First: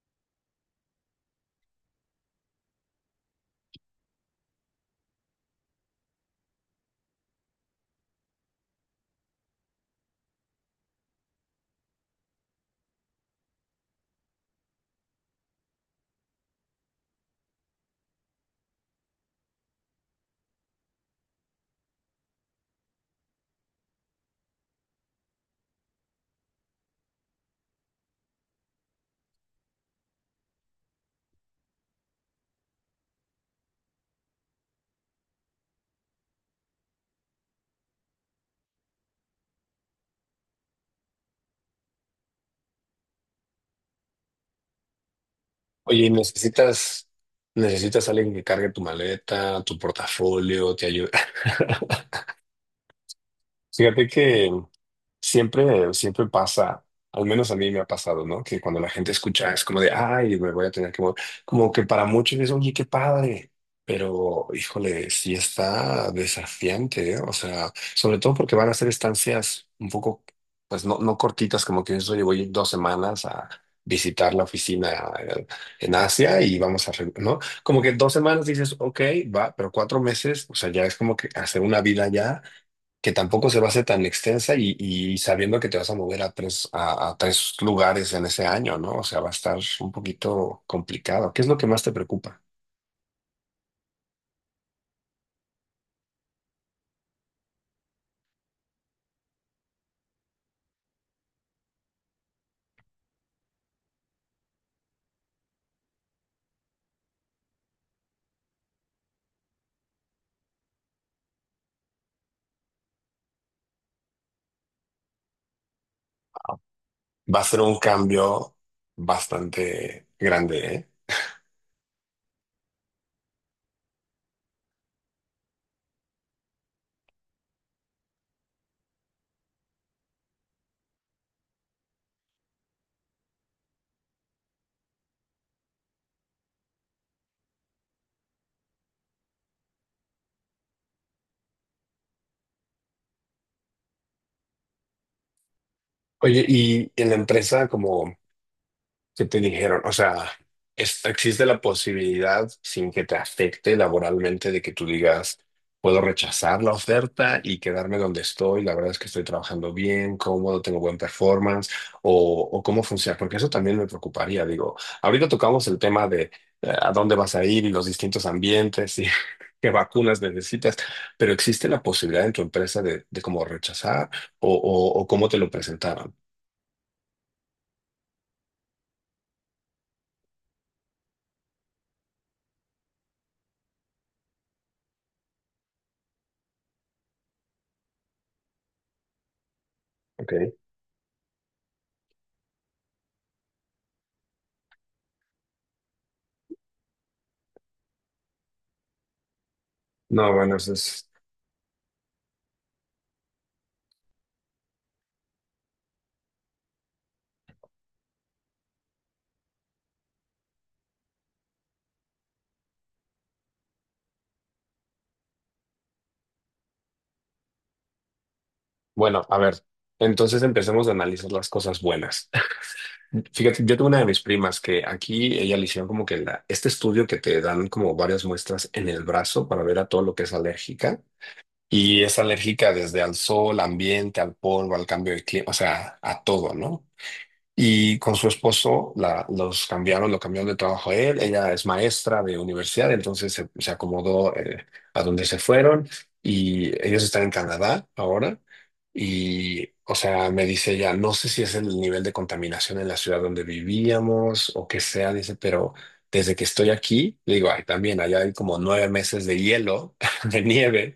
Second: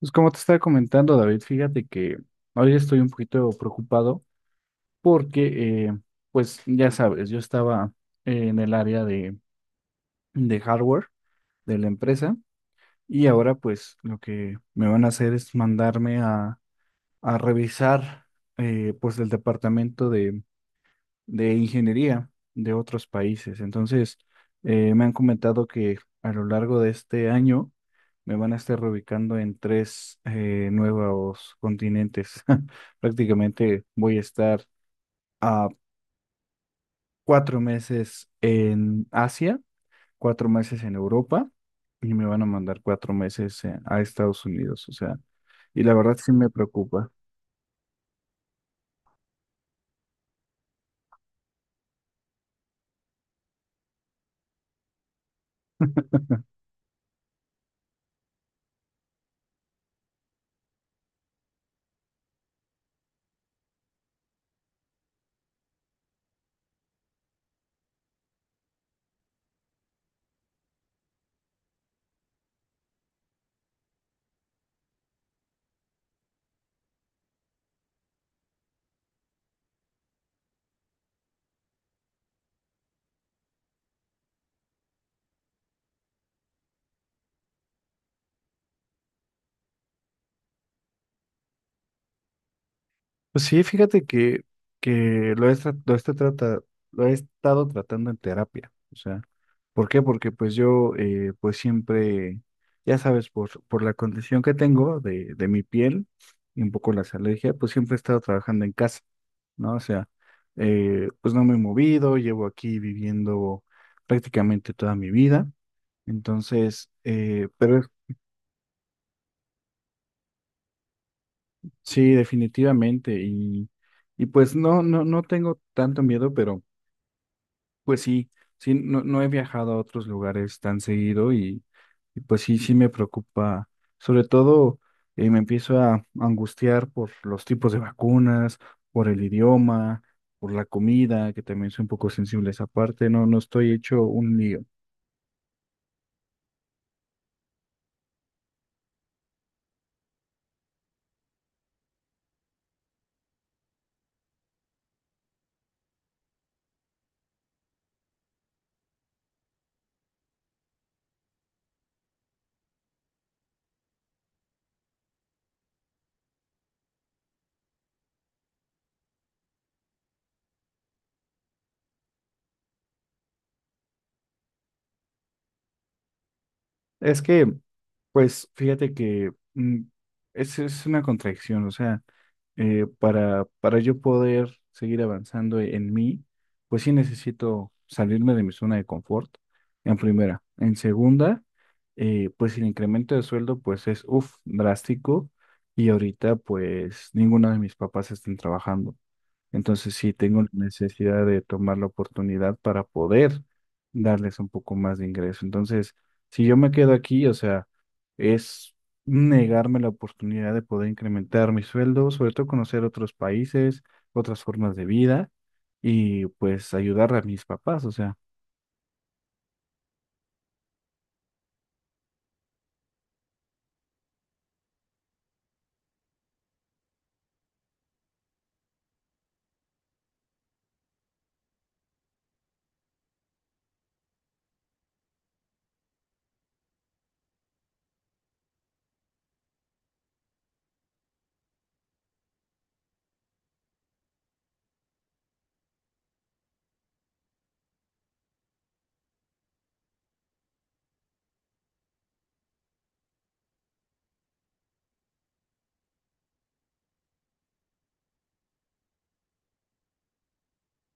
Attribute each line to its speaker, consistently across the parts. Speaker 1: Pues como te estaba comentando, David, fíjate que hoy estoy un poquito preocupado porque, pues ya sabes, yo estaba en el área de hardware de la empresa y ahora pues lo que me van a hacer es mandarme a revisar pues el departamento de ingeniería de otros países. Entonces, me han comentado que a lo largo de este año me van a estar reubicando en tres nuevos continentes. Prácticamente voy a estar a 4 meses en Asia, 4 meses en Europa y me van a mandar 4 meses a Estados Unidos. O sea, y la
Speaker 2: Oye,
Speaker 1: verdad sí me
Speaker 2: necesitas,
Speaker 1: preocupa.
Speaker 2: necesitas alguien que cargue tu maleta, tu portafolio, te ayude. Fíjate que siempre, siempre pasa, al menos a mí me ha pasado, ¿no? Que cuando la gente escucha es como de, ay, me voy a tener que mover. Como que para muchos es, oye, qué padre. Pero, híjole, sí está desafiante, ¿eh? O sea, sobre todo porque van a ser estancias un poco, pues no, no cortitas, como que dices, oye, voy 2 semanas a visitar la oficina eh, en Asia y vamos a, ¿no? Como que 2 semanas dices, ok, va, pero 4 meses, o sea, ya es como que hacer una vida allá que tampoco se va a hacer tan extensa y sabiendo que te vas a mover a tres, a tres lugares en ese año, ¿no? O sea, va a estar un poquito complicado. ¿Qué es lo que más te preocupa?
Speaker 1: Pues sí, fíjate que lo he estado tratando en terapia. O sea, ¿por qué? Porque pues yo pues siempre, ya sabes, por la condición que tengo de mi piel y un poco las alergias, pues siempre he estado trabajando en casa, ¿no? O sea, pues no me he movido, llevo aquí viviendo prácticamente toda mi vida. Entonces,
Speaker 2: Va a ser un
Speaker 1: pero
Speaker 2: cambio bastante grande, ¿eh?
Speaker 1: sí, definitivamente. Y pues no, no, no tengo tanto miedo, pero... Pues sí, sí, no, no he viajado a otros lugares tan seguido y pues sí, sí me preocupa. Sobre todo me empiezo a angustiar por los tipos de vacunas, por el idioma, por la comida, que también soy un poco sensible a esa parte, no, no estoy hecho un lío.
Speaker 2: Oye, y en la empresa, como ¿qué te dijeron? O sea, existe la posibilidad, sin que te afecte laboralmente, de que tú digas, puedo rechazar la oferta y quedarme donde estoy. La verdad es que estoy trabajando bien, cómodo, tengo buen performance. O, o cómo funciona, porque eso también me preocuparía. Digo, ahorita tocamos el tema de a dónde vas a ir y los distintos ambientes y qué vacunas necesitas, pero existe la posibilidad en tu empresa de cómo rechazar o, o cómo te lo presentaron.
Speaker 1: Es que, pues fíjate que es una contradicción, o sea. Para yo poder seguir avanzando en mí, pues sí necesito salirme de mi zona de confort, en
Speaker 2: Ok.
Speaker 1: primera. En segunda, pues el incremento de sueldo pues es, uff, drástico y ahorita pues ninguno de mis papás están trabajando. Entonces sí
Speaker 2: No,
Speaker 1: tengo la
Speaker 2: bueno, eso es.
Speaker 1: necesidad de tomar la oportunidad para poder darles un poco más de ingreso. Entonces, si yo me quedo aquí, o sea, es negarme la oportunidad de poder incrementar mi sueldo, sobre todo conocer otros países, otras formas de vida y pues ayudar a mis papás, o sea.
Speaker 2: Bueno, a ver, entonces empecemos a analizar las cosas buenas. Fíjate, yo tuve una de mis primas que aquí ella le hicieron como que este estudio que te dan como varias muestras en el brazo para ver a todo lo que es alérgica. Y es alérgica desde al sol, ambiente, al polvo, al cambio de clima, o sea, a todo, ¿no? Y con su esposo la, los cambiaron, lo cambiaron de trabajo a él. Ella es maestra de universidad, entonces se acomodó a donde se fueron y ellos están en Canadá ahora. Y, o sea, me dice ella, no sé si es el nivel de contaminación en la ciudad donde vivíamos o qué sea, dice, pero desde que estoy aquí, le digo, ay, también allá hay como 9 meses de hielo, de nieve.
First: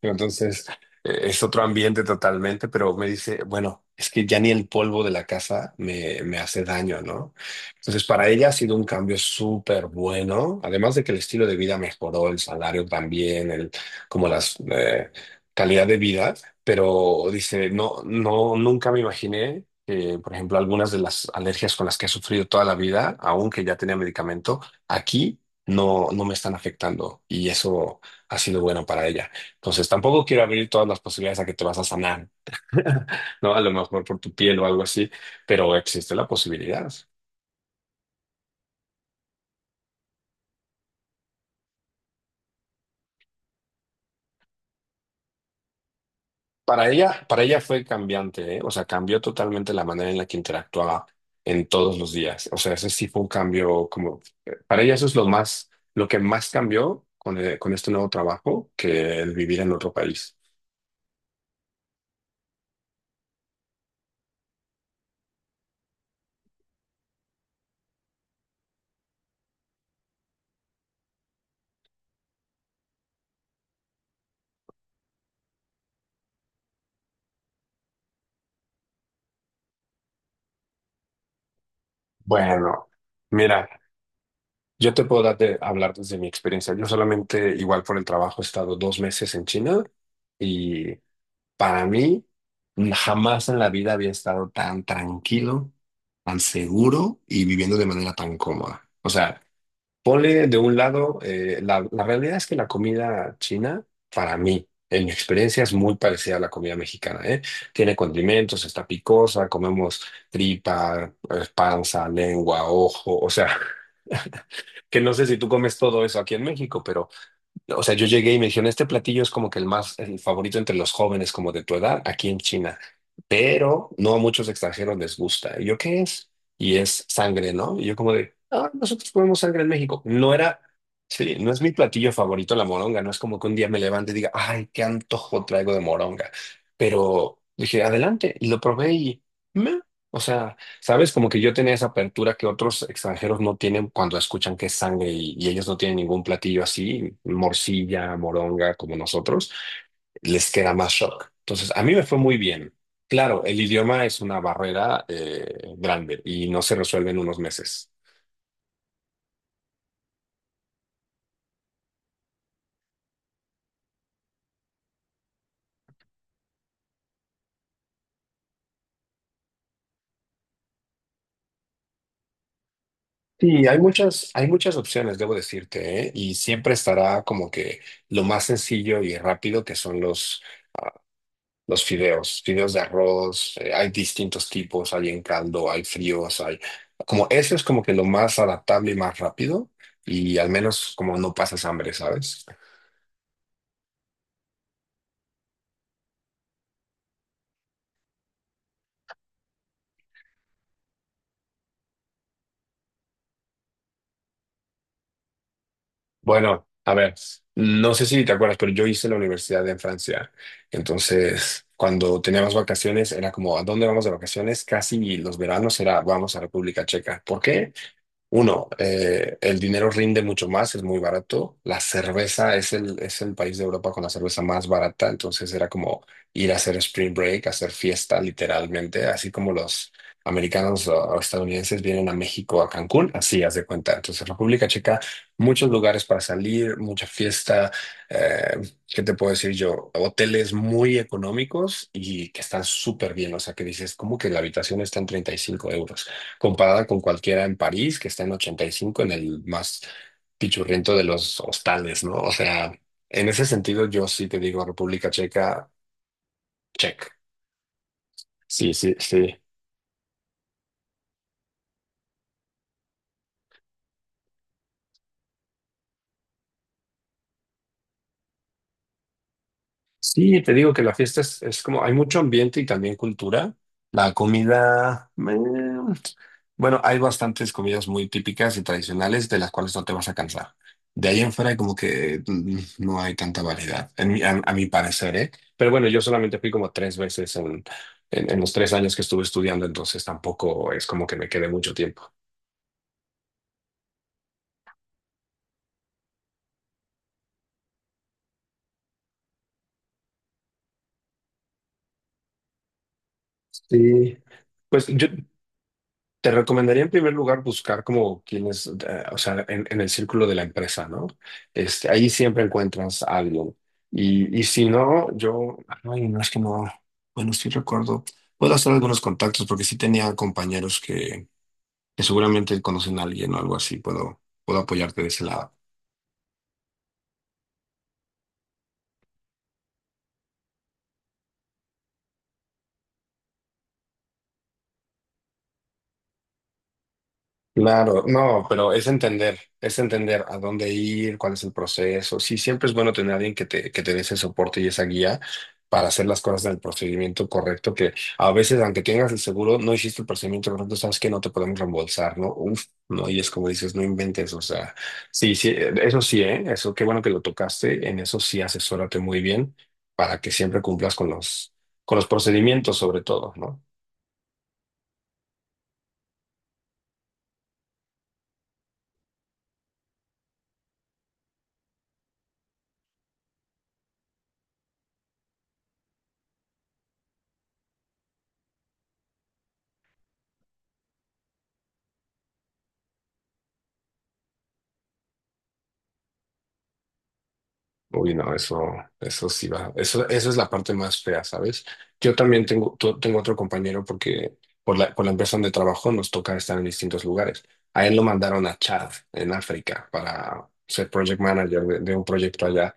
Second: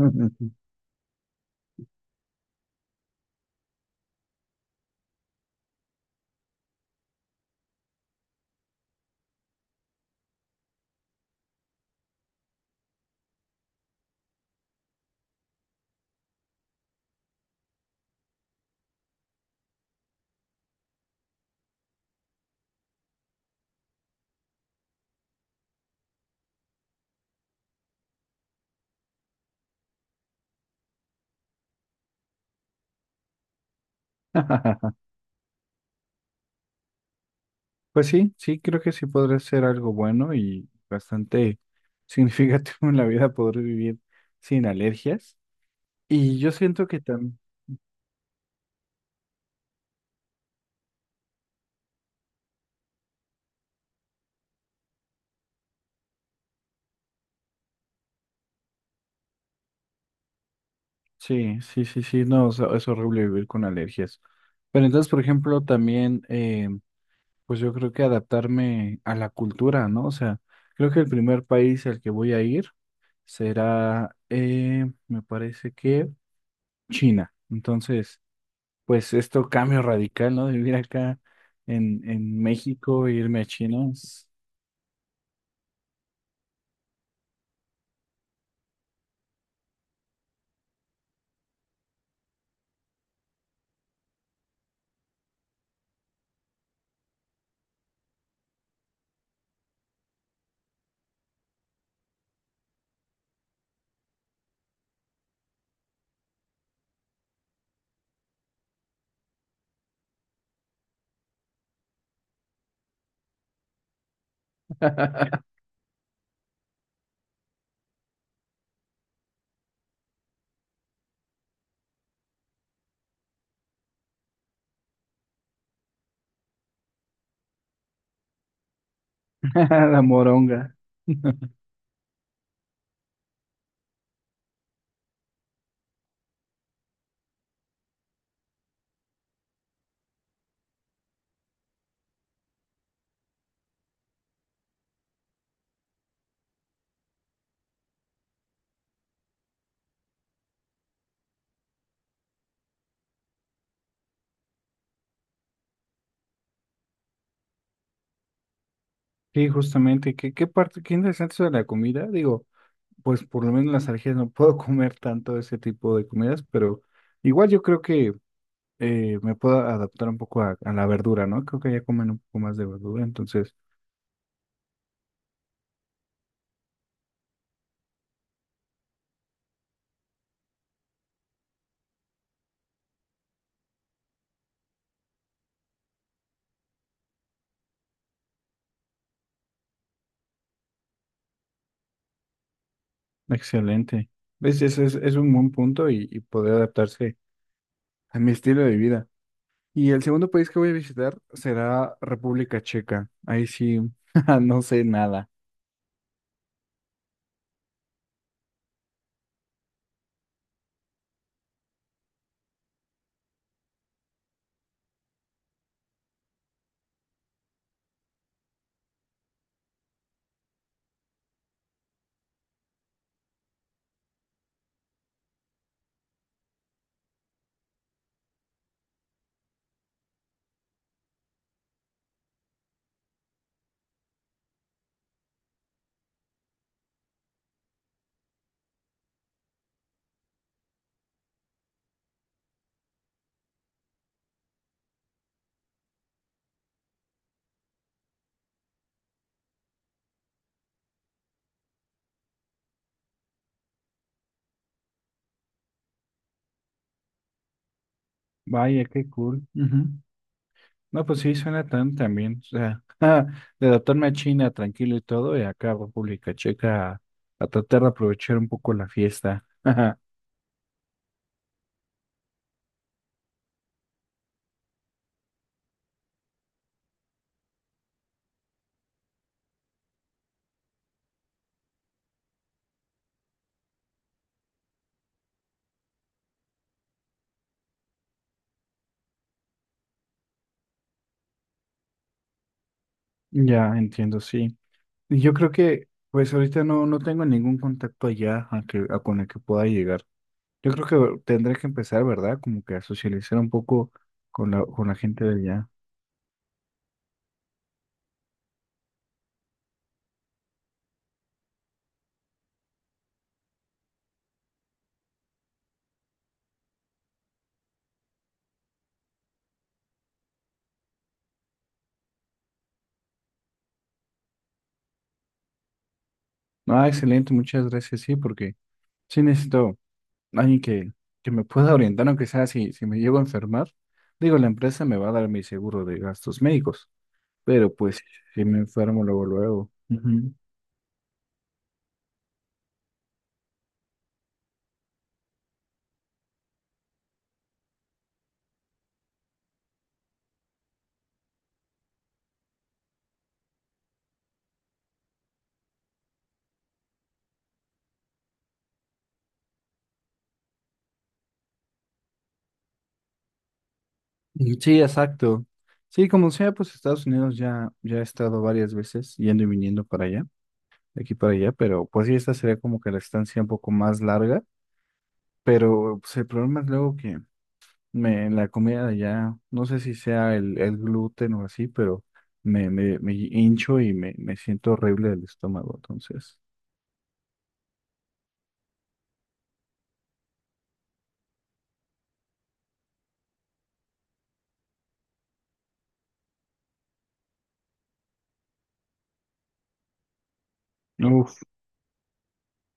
Speaker 2: Entonces, es otro ambiente totalmente, pero me dice, bueno, es que ya ni el polvo de la casa me hace daño, ¿no? Entonces, para ella ha sido un cambio súper bueno, además de que el estilo de vida mejoró, el salario también, el, como las calidad de vida, pero dice, no, no, nunca me imaginé que, por ejemplo, algunas de las alergias con las que he sufrido toda la vida, aunque ya tenía medicamento, aquí no, no me, están afectando y eso ha sido bueno para ella. Entonces, tampoco quiero abrir todas las posibilidades a que te vas a sanar, ¿no? A lo mejor por tu piel o algo así, pero existe la posibilidad.
Speaker 1: Pues sí, sí, creo que sí podría ser algo bueno y bastante significativo en la vida poder vivir sin alergias. Y yo siento que también...
Speaker 2: Para ella fue cambiante, ¿eh? O sea, cambió totalmente la manera en la que interactuaba en todos los días. O sea, ese sí fue un cambio como, para ella eso es lo más, lo que más cambió con este nuevo trabajo que el vivir en otro país.
Speaker 1: Sí, sí, sí, sí, no, o sea, es horrible vivir con alergias. Pero entonces, por ejemplo, también, pues yo creo que adaptarme a la cultura, ¿no? O sea, creo que el primer país al que voy a ir será, me parece que China. Entonces, pues esto cambio radical, ¿no? De vivir acá en
Speaker 2: Bueno,
Speaker 1: México e irme a
Speaker 2: mira,
Speaker 1: China. Es
Speaker 2: yo te puedo dar hablar desde mi experiencia. Yo solamente, igual por el trabajo, he estado 2 meses en China y para mí, jamás en la vida había estado tan tranquilo, tan seguro y viviendo de manera tan cómoda. O sea, ponle de un lado, la realidad es que la comida china, para mí, en mi experiencia, es muy parecida a la comida mexicana, ¿eh? Tiene condimentos, está picosa, comemos tripa, panza, lengua, ojo, o sea, que no sé si tú comes todo eso aquí en México, pero... O sea, yo llegué y me dijeron, este platillo es como que el más, el favorito entre los jóvenes como de tu edad aquí en China, pero no a muchos extranjeros les gusta. ¿Y yo qué es? Y es sangre, ¿no? Y yo como de, ah, nosotros comemos sangre en
Speaker 1: La
Speaker 2: México. No era,
Speaker 1: moronga.
Speaker 2: sí, no es mi platillo favorito la moronga, no es como que un día me levante y diga, ay, qué antojo traigo de moronga. Pero dije, adelante, y lo probé y, meh, o sea... ¿Sabes? Como que yo tenía esa apertura que otros extranjeros no tienen cuando escuchan que es sangre y ellos no tienen ningún platillo así, morcilla, moronga, como nosotros, les queda más shock. Entonces, a mí me fue muy bien. Claro, el idioma es una barrera grande y no se resuelve en unos meses.
Speaker 1: Sí, justamente, ¿ qué interesante eso de la comida? Digo, pues por lo menos en las alergias no puedo comer tanto ese tipo de comidas, pero igual yo creo que me puedo adaptar un poco a la verdura, ¿no? Creo que ya comen un poco más de verdura, entonces,
Speaker 2: Sí, hay muchas opciones, debo decirte, ¿eh? Y siempre estará como que lo más sencillo y rápido que son los fideos, fideos de arroz, hay distintos tipos, hay en caldo, hay fríos, hay... Como eso es como que lo más adaptable y más rápido y al menos como no pasas hambre, ¿sabes?
Speaker 1: excelente. ¿Ves? Ese es un buen punto y poder adaptarse a mi estilo de vida. Y el segundo país que voy a visitar será República Checa. Ahí sí, no sé nada.
Speaker 2: Bueno, a ver, no sé si te acuerdas, pero yo hice la universidad en Francia. Entonces, cuando teníamos vacaciones, era como, ¿a dónde vamos de vacaciones? Casi los veranos era, vamos a República Checa. ¿Por qué? Uno, el dinero rinde mucho más, es muy barato. La cerveza es el país de Europa con la cerveza más barata, entonces era como ir a hacer spring break, hacer fiesta literalmente, así como los americanos o estadounidenses vienen a México, a Cancún, así haz de cuenta. Entonces, República Checa, muchos lugares para salir, mucha fiesta, eh, ¿qué te puedo decir yo? Hoteles muy económicos y que están súper bien, o sea, que dices, como que la habitación está en 35 € comparada con cualquiera en París, que está en 85 en el más pichurriento de los hostales, ¿no? O sea, en ese sentido, yo sí te digo República Checa, check. Sí,
Speaker 1: Vaya,
Speaker 2: sí,
Speaker 1: qué
Speaker 2: sí.
Speaker 1: cool. Ujú. No, pues sí, suena tan también. O sea, de adaptarme a China tranquilo y todo, y acá a República Checa a tratar de aprovechar un poco la fiesta.
Speaker 2: Sí, te digo que la fiesta es como, hay mucho ambiente y también cultura. La comida, bueno, hay bastantes comidas muy típicas y tradicionales de las cuales no te vas a cansar. De ahí en fuera como que no hay tanta variedad, en a mi parecer, ¿eh? Pero bueno, yo solamente fui como tres veces en, en los 3 años que estuve estudiando, entonces tampoco es como que me quedé mucho tiempo.
Speaker 1: Ya entiendo, sí. Y yo creo que, pues ahorita no, no tengo ningún contacto allá a con el que pueda llegar. Yo creo que tendré que empezar, ¿verdad? Como que a socializar un poco
Speaker 2: Sí.
Speaker 1: con la,
Speaker 2: Pues
Speaker 1: con la
Speaker 2: yo
Speaker 1: gente de allá.
Speaker 2: te recomendaría en primer lugar buscar como quienes, o sea, en el círculo de la empresa, ¿no? Este, ahí siempre encuentras algo. Y si no, yo, ay, no es que no, bueno, sí recuerdo, puedo hacer algunos contactos porque sí tenía compañeros que seguramente conocen a alguien o algo así, puedo, puedo apoyarte de ese lado.
Speaker 1: Ah, excelente, muchas gracias, sí, porque sí necesito alguien que me pueda orientar, aunque sea si me llego a enfermar. Digo, la empresa me va a dar mi seguro de gastos médicos, pero pues
Speaker 2: Claro,
Speaker 1: si
Speaker 2: no,
Speaker 1: me
Speaker 2: pero
Speaker 1: enfermo luego, luego.
Speaker 2: es entender
Speaker 1: Ujú.
Speaker 2: a dónde ir, cuál es el proceso. Sí, siempre es bueno tener a alguien que te dé ese soporte y esa guía para hacer las cosas del procedimiento correcto, que a veces, aunque tengas el seguro, no hiciste el procedimiento correcto, sabes que no te podemos reembolsar, ¿no? Uf, no, y es como dices, no inventes, o sea, sí, sí, eso sí, ¿eh? Eso, qué bueno que lo tocaste, en eso sí asesórate muy bien para que siempre cumplas con los procedimientos sobre todo, ¿no?
Speaker 1: Y sí, exacto. Sí, como sea, pues Estados Unidos ya he estado varias veces yendo y viniendo para allá, de aquí para allá, pero pues sí, esta sería como que la estancia un poco más larga, pero pues el problema es luego que la comida de allá, no sé si sea el gluten o así, pero me hincho y me siento horrible del estómago, entonces.
Speaker 2: Uy, no, eso sí va. Eso es la parte más fea, ¿sabes? Yo también tengo otro compañero porque por la empresa donde trabajo nos toca estar en distintos lugares. A él lo mandaron a Chad, en África, para ser project
Speaker 1: Uf,
Speaker 2: manager de, un proyecto allá.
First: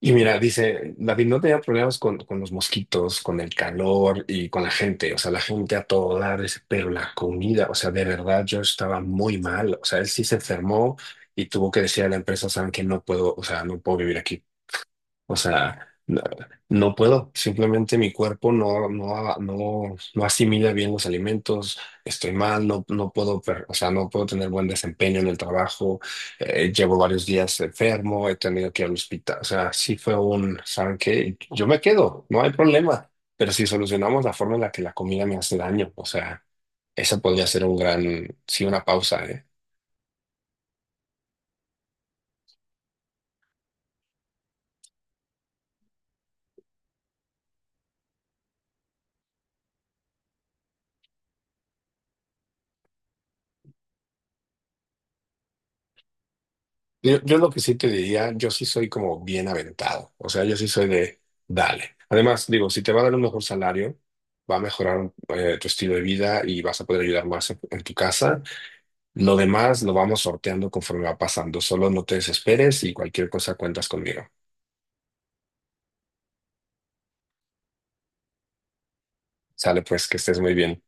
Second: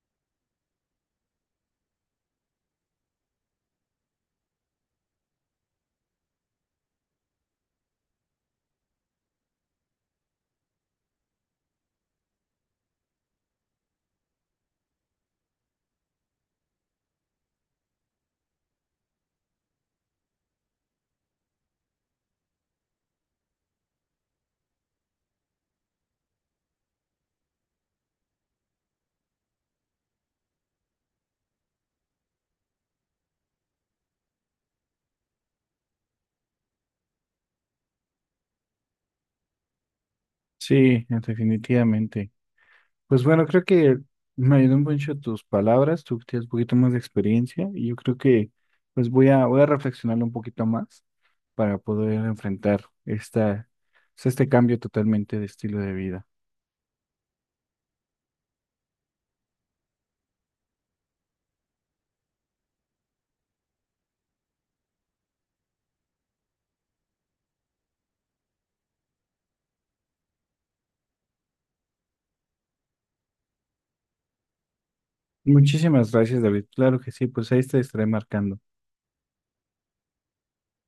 Speaker 2: Y mira, dice, David no tenía problemas con, los mosquitos, con el calor y con la gente. O sea, la gente a todo dar, dice, pero la comida, o sea, de verdad yo estaba muy mal. O sea, él sí se enfermó y tuvo que decir a la empresa, saben que no puedo, o sea, no puedo vivir aquí. O sea, no, no puedo, simplemente mi cuerpo no, no, no, no asimila bien los alimentos, estoy mal, no, no puedo, o sea, no puedo tener buen desempeño en el trabajo, llevo varios días enfermo, he tenido que ir al hospital, o sea, sí fue un, ¿saben qué? Yo me quedo, no hay problema, pero si solucionamos la forma en la que la comida me hace daño, o sea, esa podría ser un gran, sí, una pausa, ¿eh?
Speaker 1: sí, definitivamente. Pues bueno, creo que me ayudó mucho tus palabras, tú que tienes un poquito más de experiencia y yo creo que pues voy a, reflexionarlo un poquito más para poder enfrentar esta, pues, este cambio totalmente de estilo de vida.
Speaker 2: Yo lo que sí te diría, yo sí soy como bien aventado, o sea, yo sí soy de, dale. Además, digo, si te va a dar un mejor salario, va a mejorar tu estilo de vida y vas a poder ayudar más en tu casa. Lo demás lo vamos sorteando conforme va pasando, solo no te desesperes y cualquier cosa cuentas conmigo.
Speaker 1: Muchísimas gracias, David. Claro que sí, pues ahí te estaré marcando.
Speaker 2: Sale pues, que estés muy bien.